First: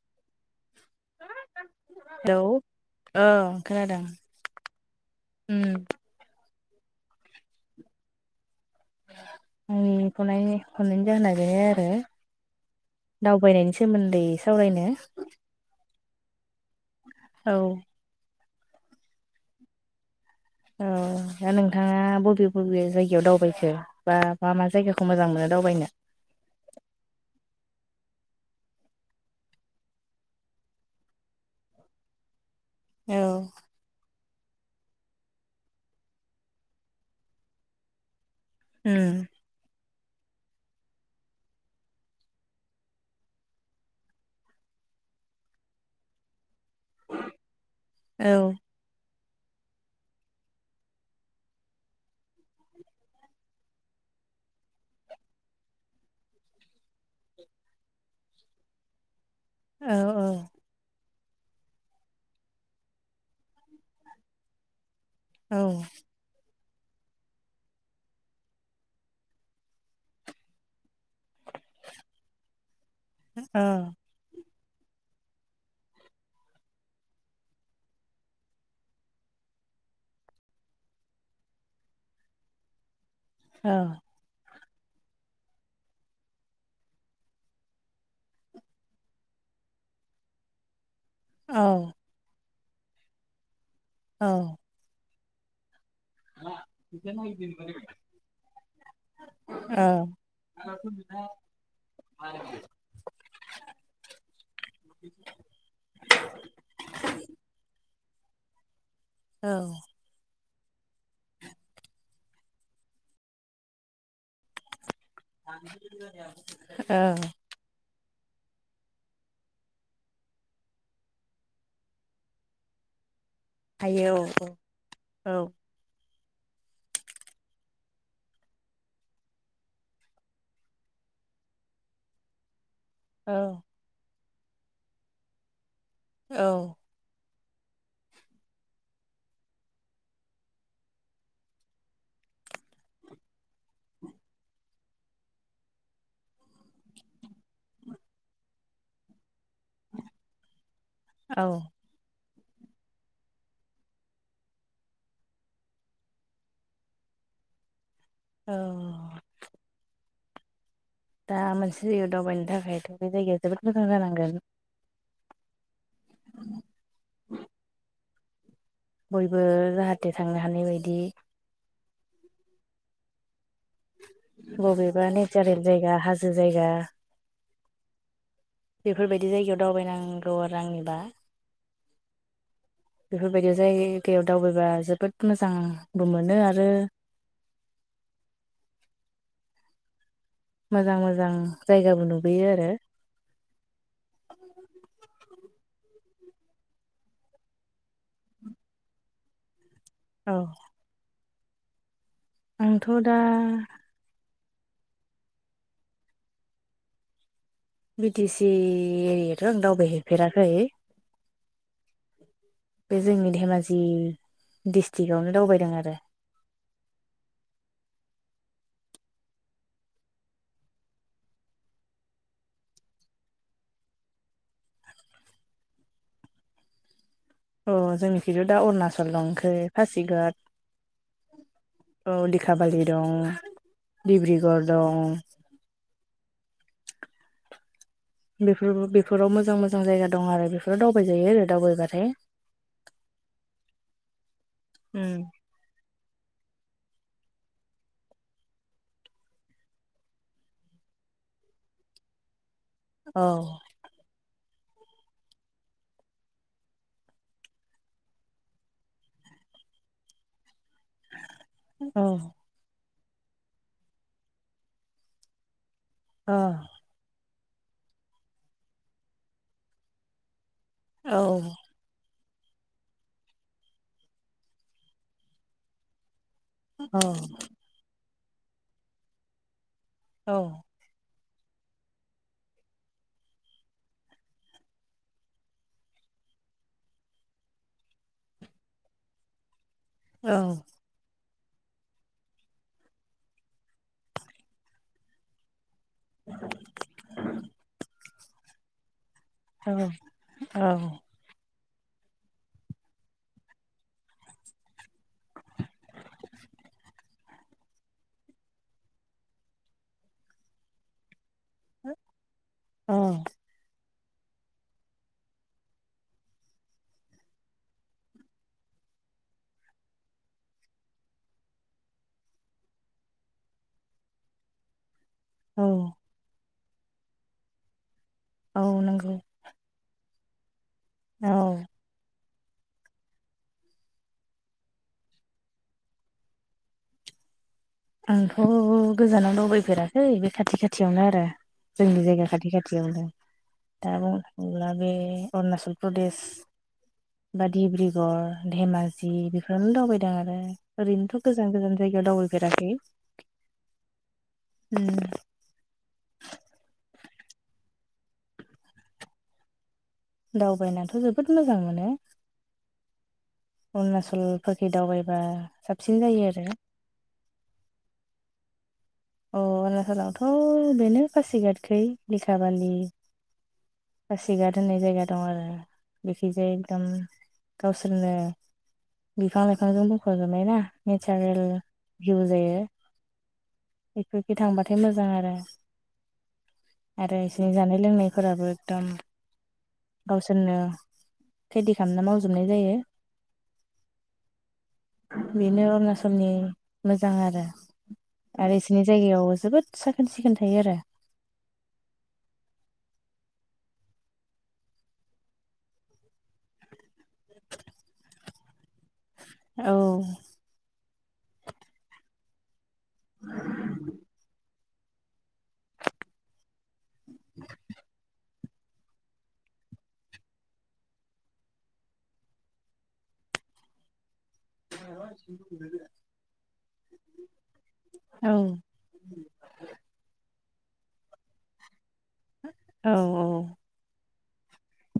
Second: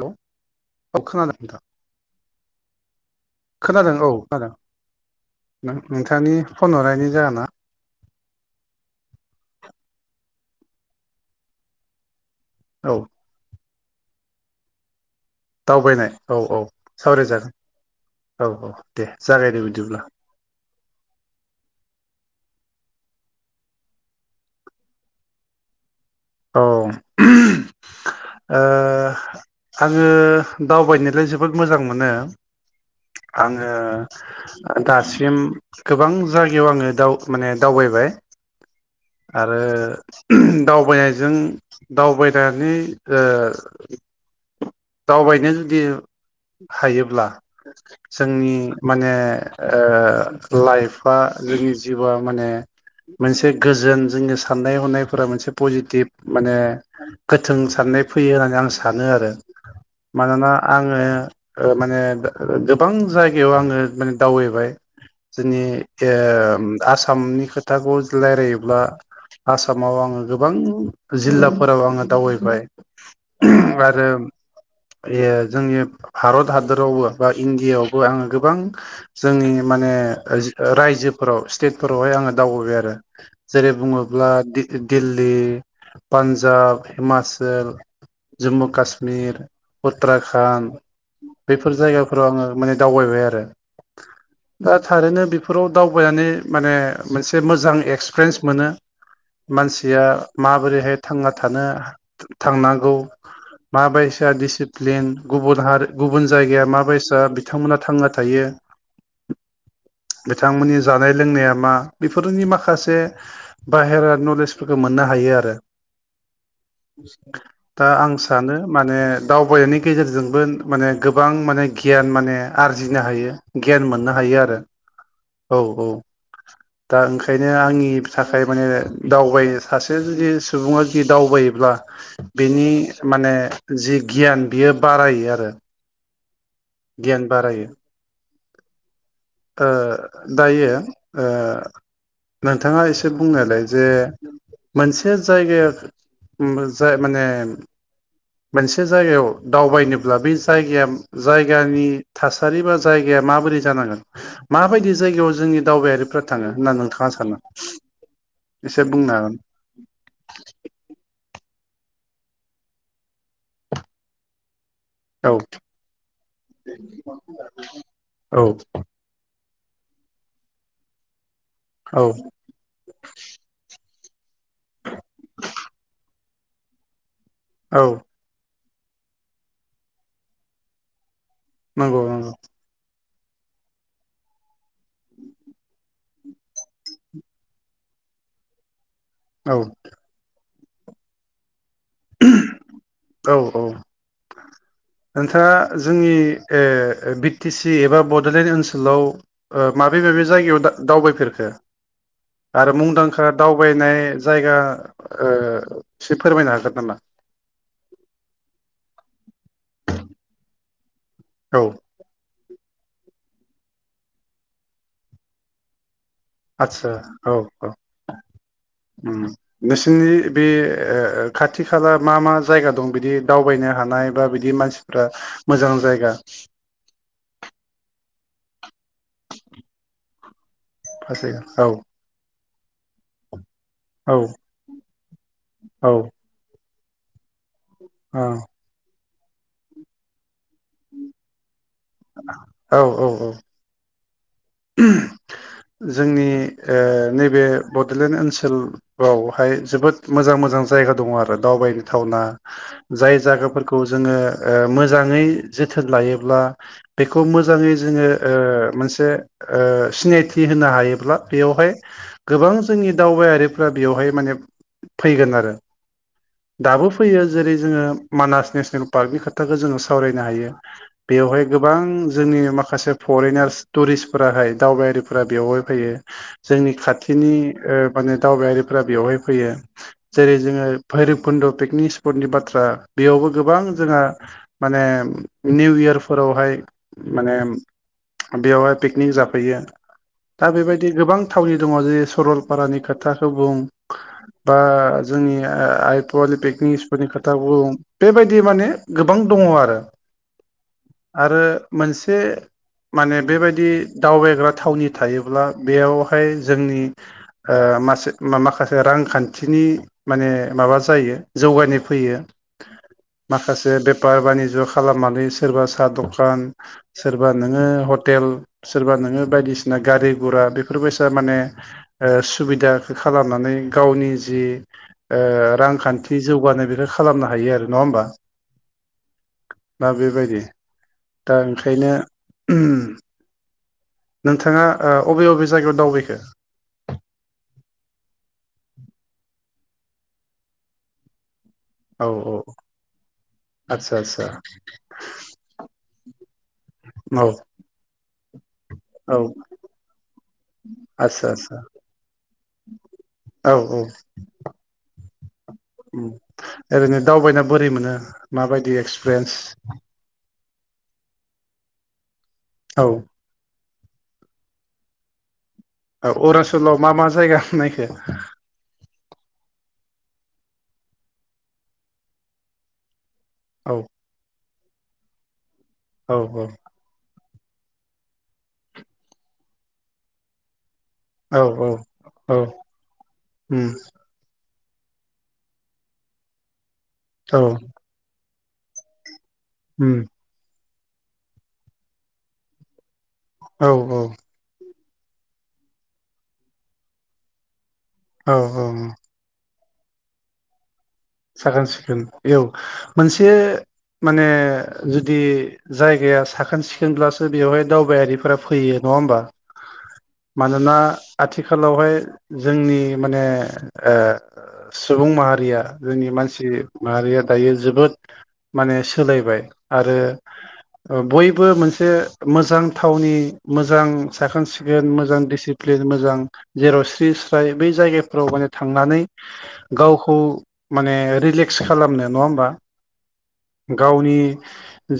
Hello औ खोनादों नोंथां हेलौ खोनादों औ खोनादों उम नों नोंथांनि फन हरनायनि जाहोना आंनि हनायनि हरनायनि जाहोना बेनो आरो औ दावबायनायनि सा सोमोन्दै सावरायनो दावबायनाय औ औ औ सावरायजागोन औ औ दे जागायदे बिदिब्ला ओ दा नोंथाङा बबे बबे जायगायाव दावबायखो बा मा मा जायगाखौ मोजां मोनो दावबायनो? औ ओ आङो दावबायनोलाय जोबोद मोजां मोनो उम आङो दासिम गोबां जायगायाव आङो दाव माने दावबायबाय आरो दावबाय जों दावबायनानोय ओ दावबायनो जुदि हायोब्ला औ जोंनि माने ओ लाइफआ जोंनि जिउआ माने मोनसे गोजोन जोंनि साननाय हनायफोरा मोनसे पजिटिभ माने गोथों साननाय फैयो होन [unintelligible] आं सानो आरो औ मानोना आङो ओ माने गो गोबां जायगायाव आङो माने दावबायबाय औ जोंनि ओ आसामनि खोथाखौ लायरायोब्ला आसामाव आङो गोबां जिल्लाफोराव आङो दावबायबाय आरो ओ जोंनि भारत हादरावबो बा इण्डियाआवबो आङो गोबां जोंनि माने रो रायजोफोराव स्टेटफोरावहाय आङो दावबायबाय आरो औ जेरै बुङोब्ला दि दिल्ली पान्जाब हिमाचल जुम्मु कासमिर उत्तराखन्ड बेफोर जायगाफोराव आङो माने दावबायबाय आरो दा थारैनो बेफोराव दावबायनानै माने मोनसे मोजां एक्सपिरियेन्स मोनो औ मानसिया माबोरैहाय थांना थानो थांनांगौ माबायसा दिसिप्लिन गुबुन हार गुबुन जायगाया माबायसा बिथांमोना थांना थायो औ बिथांमोननि जानाय लोंनाया मा बेफोरनि माखासे बाहेरा नलेजफोरखौ मोननो हायो आरो औ दा आं सानो माने दावबायनायनि गेजेरजोंबो माने गोबां माने गियान माने आरजिनो हायो गियान मोननो हायो आरो औ औ दा ओंखायनो आंनि थाखाय माने दावबाय सासे जुदि सुबुङा जुदि दावबायोब्ला बिनि माने औ जि गियान बियो बारायो आरो औ गियान बारायो ओ दायो ओ नोंथाङा एसे बुंनायलाय जे मोनसे जायगा जाय माने मोनसे जायगायाव दावबायनोब्ला बे जायगाया औ जायगानि थासारि बा जायगाया माबोरै जानांगोन? माबायदि जायगायाव जोंनि दावबायारिफोरा थाङो होनना नोंथाङा सानो औ एसे बुंनो हागोन दा मोनसे जायगायाव दावबायनो थाखायथ' बे जायगाया जोबोद मोजां जानांगोन औ औ बयबो जाहाथे थांनो हानाय बायदि औ बबेबा नेचारेल जायगा हाजो जायगा औ बेफोरबायदि जायगायाव दावबायनांगौ आरो आंनिबा नंगौ नंगौ बेफोरबायदि जायगायाव दावबायबा जोबोद मोजांबो मोनो आरो। [inaudible] औ मोजां मोजां। जायगाबो नुबोयो आरो औ औ नोंथांङा जोंनि बि टि सि एबा बड'लेण्ड ओनसोलाव माबे माबे औ जायगायाव दावबायफेरखो आरो आंथ' दा मुंदांखा दावबायनाय जायगा एसे फोरमायनो हागोन नामा? बि टि सि एरियाथ' आं दावबायहैफेराखै औ बे जोंनि धेमाजि डिस्ट्रिक्आवनो दावबायदों आरो। आतसा औ औ [inaudible] नोंसोरनि बे खाथि खाला मा मा जायगा दं बिदि दावबायनो हानाय। बा बिदि मानसिफ्रा मोजां जायगा अ जोंनिखिथ' दा अरुणाचल दंखै पासिघात फासिघात औ सिखाबालि दं औ डब्रुगर दं। औ औ बेफोर बेफोराव मोजां मोजां जायगा दं आरो बेफोराव दावबाय जायो आरो दावबायबारि औ औ औ उ जोंनि नैबे बड'लेण्ड ओनसोलावहाय जोबोद मोजां मोजां जायगा दङ आरो दावबायनो थावना जाय औ जायगाफोरखौ जोङो मोजाङै जोथोन लायोब्ला बेखौ मोजाङै जोङो मोनसे सिनायथि होनो हायोब्ला बेयावहाय औ गोबां जोंनि दावबायारिफोरा बेयावहाय माने फैगोन आरो औ दाबो फैयो। जेरै जोङो मानास नेसनेल पार्कनि खोथाखौ जोङो सावरायनो हायो औ बेयावहाय गोबां जोंनि माखासे फरेनार्स टुरिस्टफोराहाय दावबायारिफोरा बेवहाय फैयो। जोंनि औ खाथिनि माने दावबायारिफ बेवहाय फैयो जेरै जोङो औ भैरब कुन्द' पिकनिक स्पटनि बाथ्रा बेयावबो गोबां जोंहा माने निउ इयारफोराव हाय माने बेयावहाय पिकनिक जाफैयो दा बेबायदि गोबां थावनि दङ जे सरलपारानि खोथाखौ बुं बा जोंनि आइपवलि पिकनिक स्पट नि खोथा बुं बेबायदि माने गोबां दङ आरो औ आरो मोनसे माने बेबायदि जुदि दावबायग्रा थावनि थायोब्ला बेयावहाय जोंनि मासे माखासे रांखान्थिनि माने माबा जायो। जौगानाय फैयो औ माखासे बे बेफार बानिज्य खालामनानै सोरबा साहा दखान सोरबा नोङो हटेल सोरबा नोङो बायदिसिना गारि घरा बेफोरबायसा माने सुबिदाखौ खालामनानै गावनि जि औ रांखान्थि जौगानाय बेखौ खालामनो हायो आरो नङा होमबा। औ नंगौ दा बेबायदि औ दा ओंखायनो नोंथांआ ओ अबे अबे जायगायाव दावबायखो? आंथ' गोजानाव दावबायफेराखै बे खाथि खाथियावनो आरो। जोंनि औ जायगा औ खाथि खाथियावनो। आदसा दा बुंनो आदसा थांङोब्ला बे अरुणाचल प्रदेश औ बा डिब्रुगर धेमाजि औ बेफोरावनो दावबायदों आरो ओरैनोथ' गोजान गोजान जायगायाव दावबायफेराखै औ-औ। [inaudible] ओम ओरैनो दावबायना बोरै मोनो माबायदि एक्सपिरियेन्स? दावबायनाथ' जोबोद मोजां मोनो। औ। अरुणचलफोरखै दावबायबा साबसिन ओ जायो आरो अरुणाचलाव मा मा जायगाखो नायखो? अ' अरुणनाचलावथ' बेनो फासिगादखै लेखाबालि औ फासिगाद होन्नाय जायगा दं आरो औ बेखैजाय एकदम गावसोरनो बिफां-लाइफांजों बुंफबजोबनाय ना। औ नेचारेल भिउ औ जायो। उम बेखि थांबाथाय मोजां आरो आरो औ बिसनि जानाय लोंनायफोराबो एकदम उम गावसोरनो खेथि खालामना मावजोबनाय जायो। औ-औ। बेनो अरुणाचलनि मोजां आरो बे औ-औ। जायगायाव जोबोद साखोन-सिखोन थायो आरो साखोन-सिखोन औ मोनसे माने जुदि जायगाया साखोन-सिखोनब्लासो बेवहाय दावबायारिफोरा फैयो नंङा होमबा? मानोना आथिखालावहाय जोंनि माने ओ सुबुं माहारिया जोंनि मानसि माहारिया दायो जोबोद माने सोलायबाय आरो ओ बयबो मोनसे मोजां थावनि मोजां साखोन-सिखोन मोजां दिसिप्लिन मोजां जेराव स्रि-स्राय बै जायगाफोराव औ माने थांनानै गावखौ माने रिलेक्स खालामनो नंङा होमबा औ गावनि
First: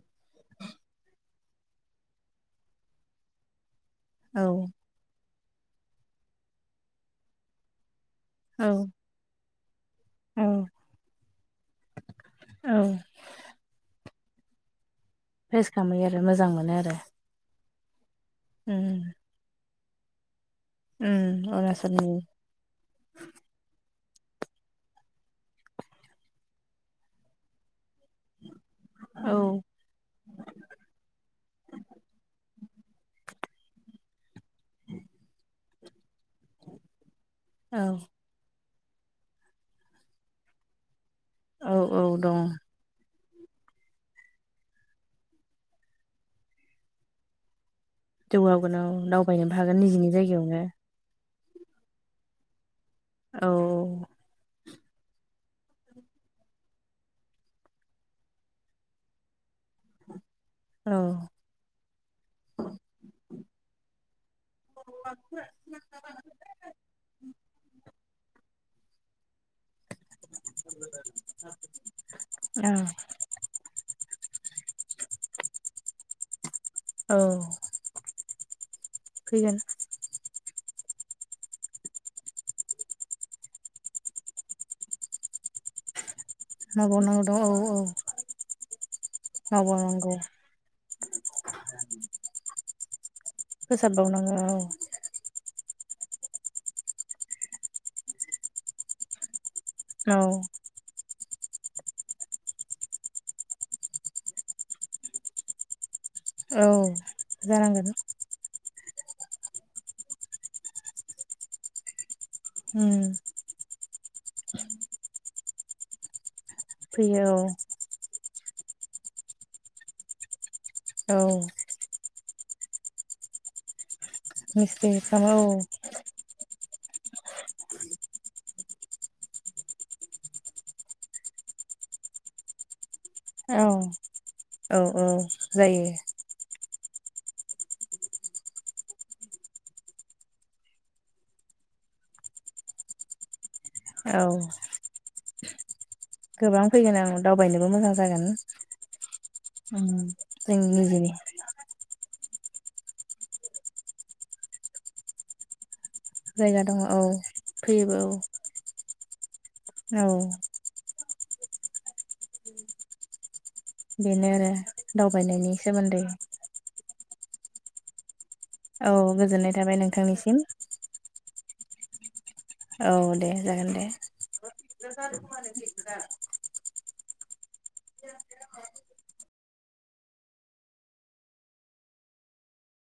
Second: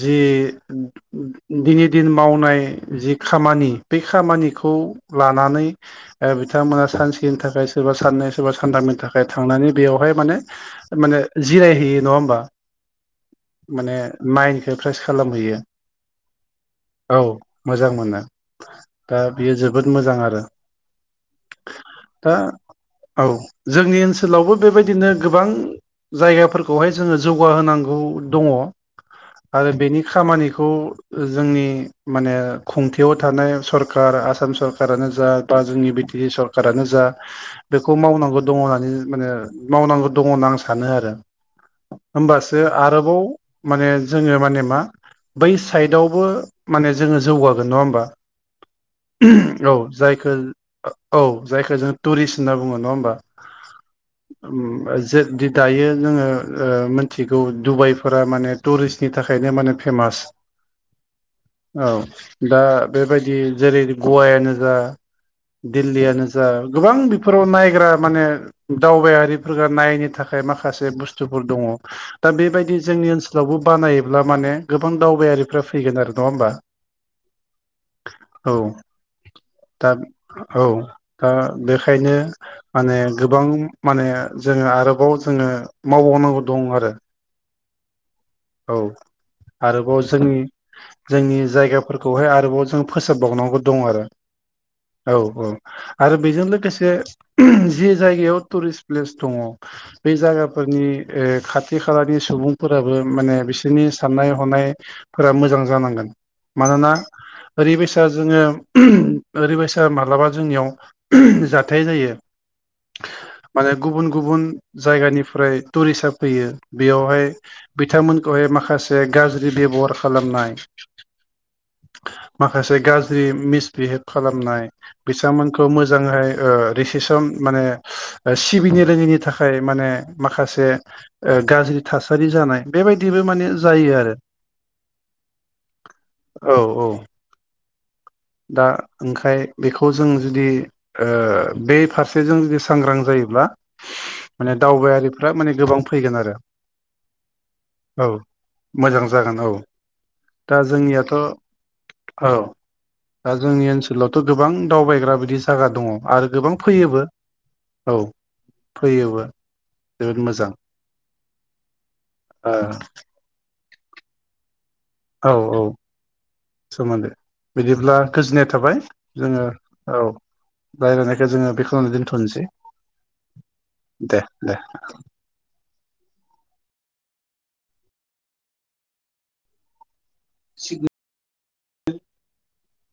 जि दिनै दिन मावनाय जि खामानि बे औ खामानिखौ लानानै ओ बिथांमोना सानसेनि थाखाय सोरबा साननै सोरबा औ सानथामनि थाखाय थांनानै बेयावहाय माने औ माने जिरायहैयो नंङा होमबा औ माने माइनखौ प्रेइस खालामहैयो फ्रेस खालामहैयो आरो मोजां मोनो आरो औ। मोजां मोनो उम दा बियो जोबोद मोजां आरो उम अरुणाचलनि दा औ जोंनि ओनसोलावबो बेबायदिनो गोबां जायगाफोरखौहाय जोंङो जौगाहोनांगौ दंङ। औ आरो बेनि खामानिखौ जोंनि माने खुंथायाव थानाय सरखार आसाम सरखारानो जा बा जोंनि बिदि बि सरखारानो जा औ बेखौ दंङ होनना आं सानो आरो औ औ दं होमबासो आरोबाव जोङो माने जों नंङा होबा जौगागोन औ दावबायनोबो औ हागोन निजिनि जायखो जायगायावनो औ जायखौ जों टुरिस्ट होना औ। ओम। जों दायो जोंङो ओ मिथिगौ डुबाइफोरा माने टुरिस्टनि थाखायनो माने फेमास औ औ दा बेबायदि जेरै गवायानो जा दिल्लीयानो जा गोबां बेफोराव नायग्रा माने दावबायारिफोर नायनो थाखाय माखासे बुस्थुफोर दङ दा औ बेबायदि जोंनि ओनसोलावबो बानायोब्ला माने गोबां दावबायारिफ्रा फैगोन आरो नङा होमबा औ औ फैगोन दा औ ओ बेखायनो माने गोबां माने जोङो आरोबाव जोङो मावबावनांगौ दं आरो मावबावनांगौ दं औ औ औ आरोबाव मावबावनांगौ जोंनि जोंनि जायगाफोरखौहाय आरोबाव जों फोसा बावनांगौ दं आरो फोसाबबावनांगौ औ औ आरो बेजों लोगोसे जि जायगायाव टुरिस्ट प्लेस दङ औ बे जायगाफोरनि खाथि खालानि सुबुंफोराबो माने बिसोरनि साननाय हनायफोरा मोजां जानांगोन औ मानोना जानांगोन ओरैबायसा जोङो ओरैबायसा माब्लाबा जोंनियाव जाथाय जायो हम। माने गुबुन गुबुन जायगानिफ्राय टुरिस्टआ फैयो बेयावहाय फैयो बिथांमोनखौहाय माखासे गाज्रि बेब'हार खालामनाय औ माखासे गाज्रि मिसबिहेभ खालामनाय मिस्ट्रि खालामो बिथांमोनखौ मोजांहाय ओ दिसिसन माने सिबिनो रोङैनि थाखाय माने माखासे गाज्रि थासारि जानाय बेबायदिबो माने औ जायो आरो औ औ जायो औ औ [unintelligible] दा ओंखाय बेखौ जों जुदि ओ बे फारसेजों जुदि सांग्रां जायोब्ला औ माने दावबायारिफोरा माने गोबां फैगोन आरो गोबां फैगोन आं दावबायनो औ मोजां जागोन औ उम दा जोंनि निजेनि जोंनियाथ' औ दा जोंनि ओनसोलावथ' गोबां दावबायग्रा बिदि जागा दङ आरो गोबां जायगा दङ औ फैयोबो औ फैयोबो औ जोबोद मोजां ओ बेनो आरो औ दावबायनायनि औ सोमोन्दै बिदिब्ला गोजोननाया थाबाय औ जोङो गोजोननाय थाबाय औ नोंथांनिसिम राय्लनाय बेखौ जों [inaudible] दोनथ'नोसै औ दे जागोन दे [inaudible]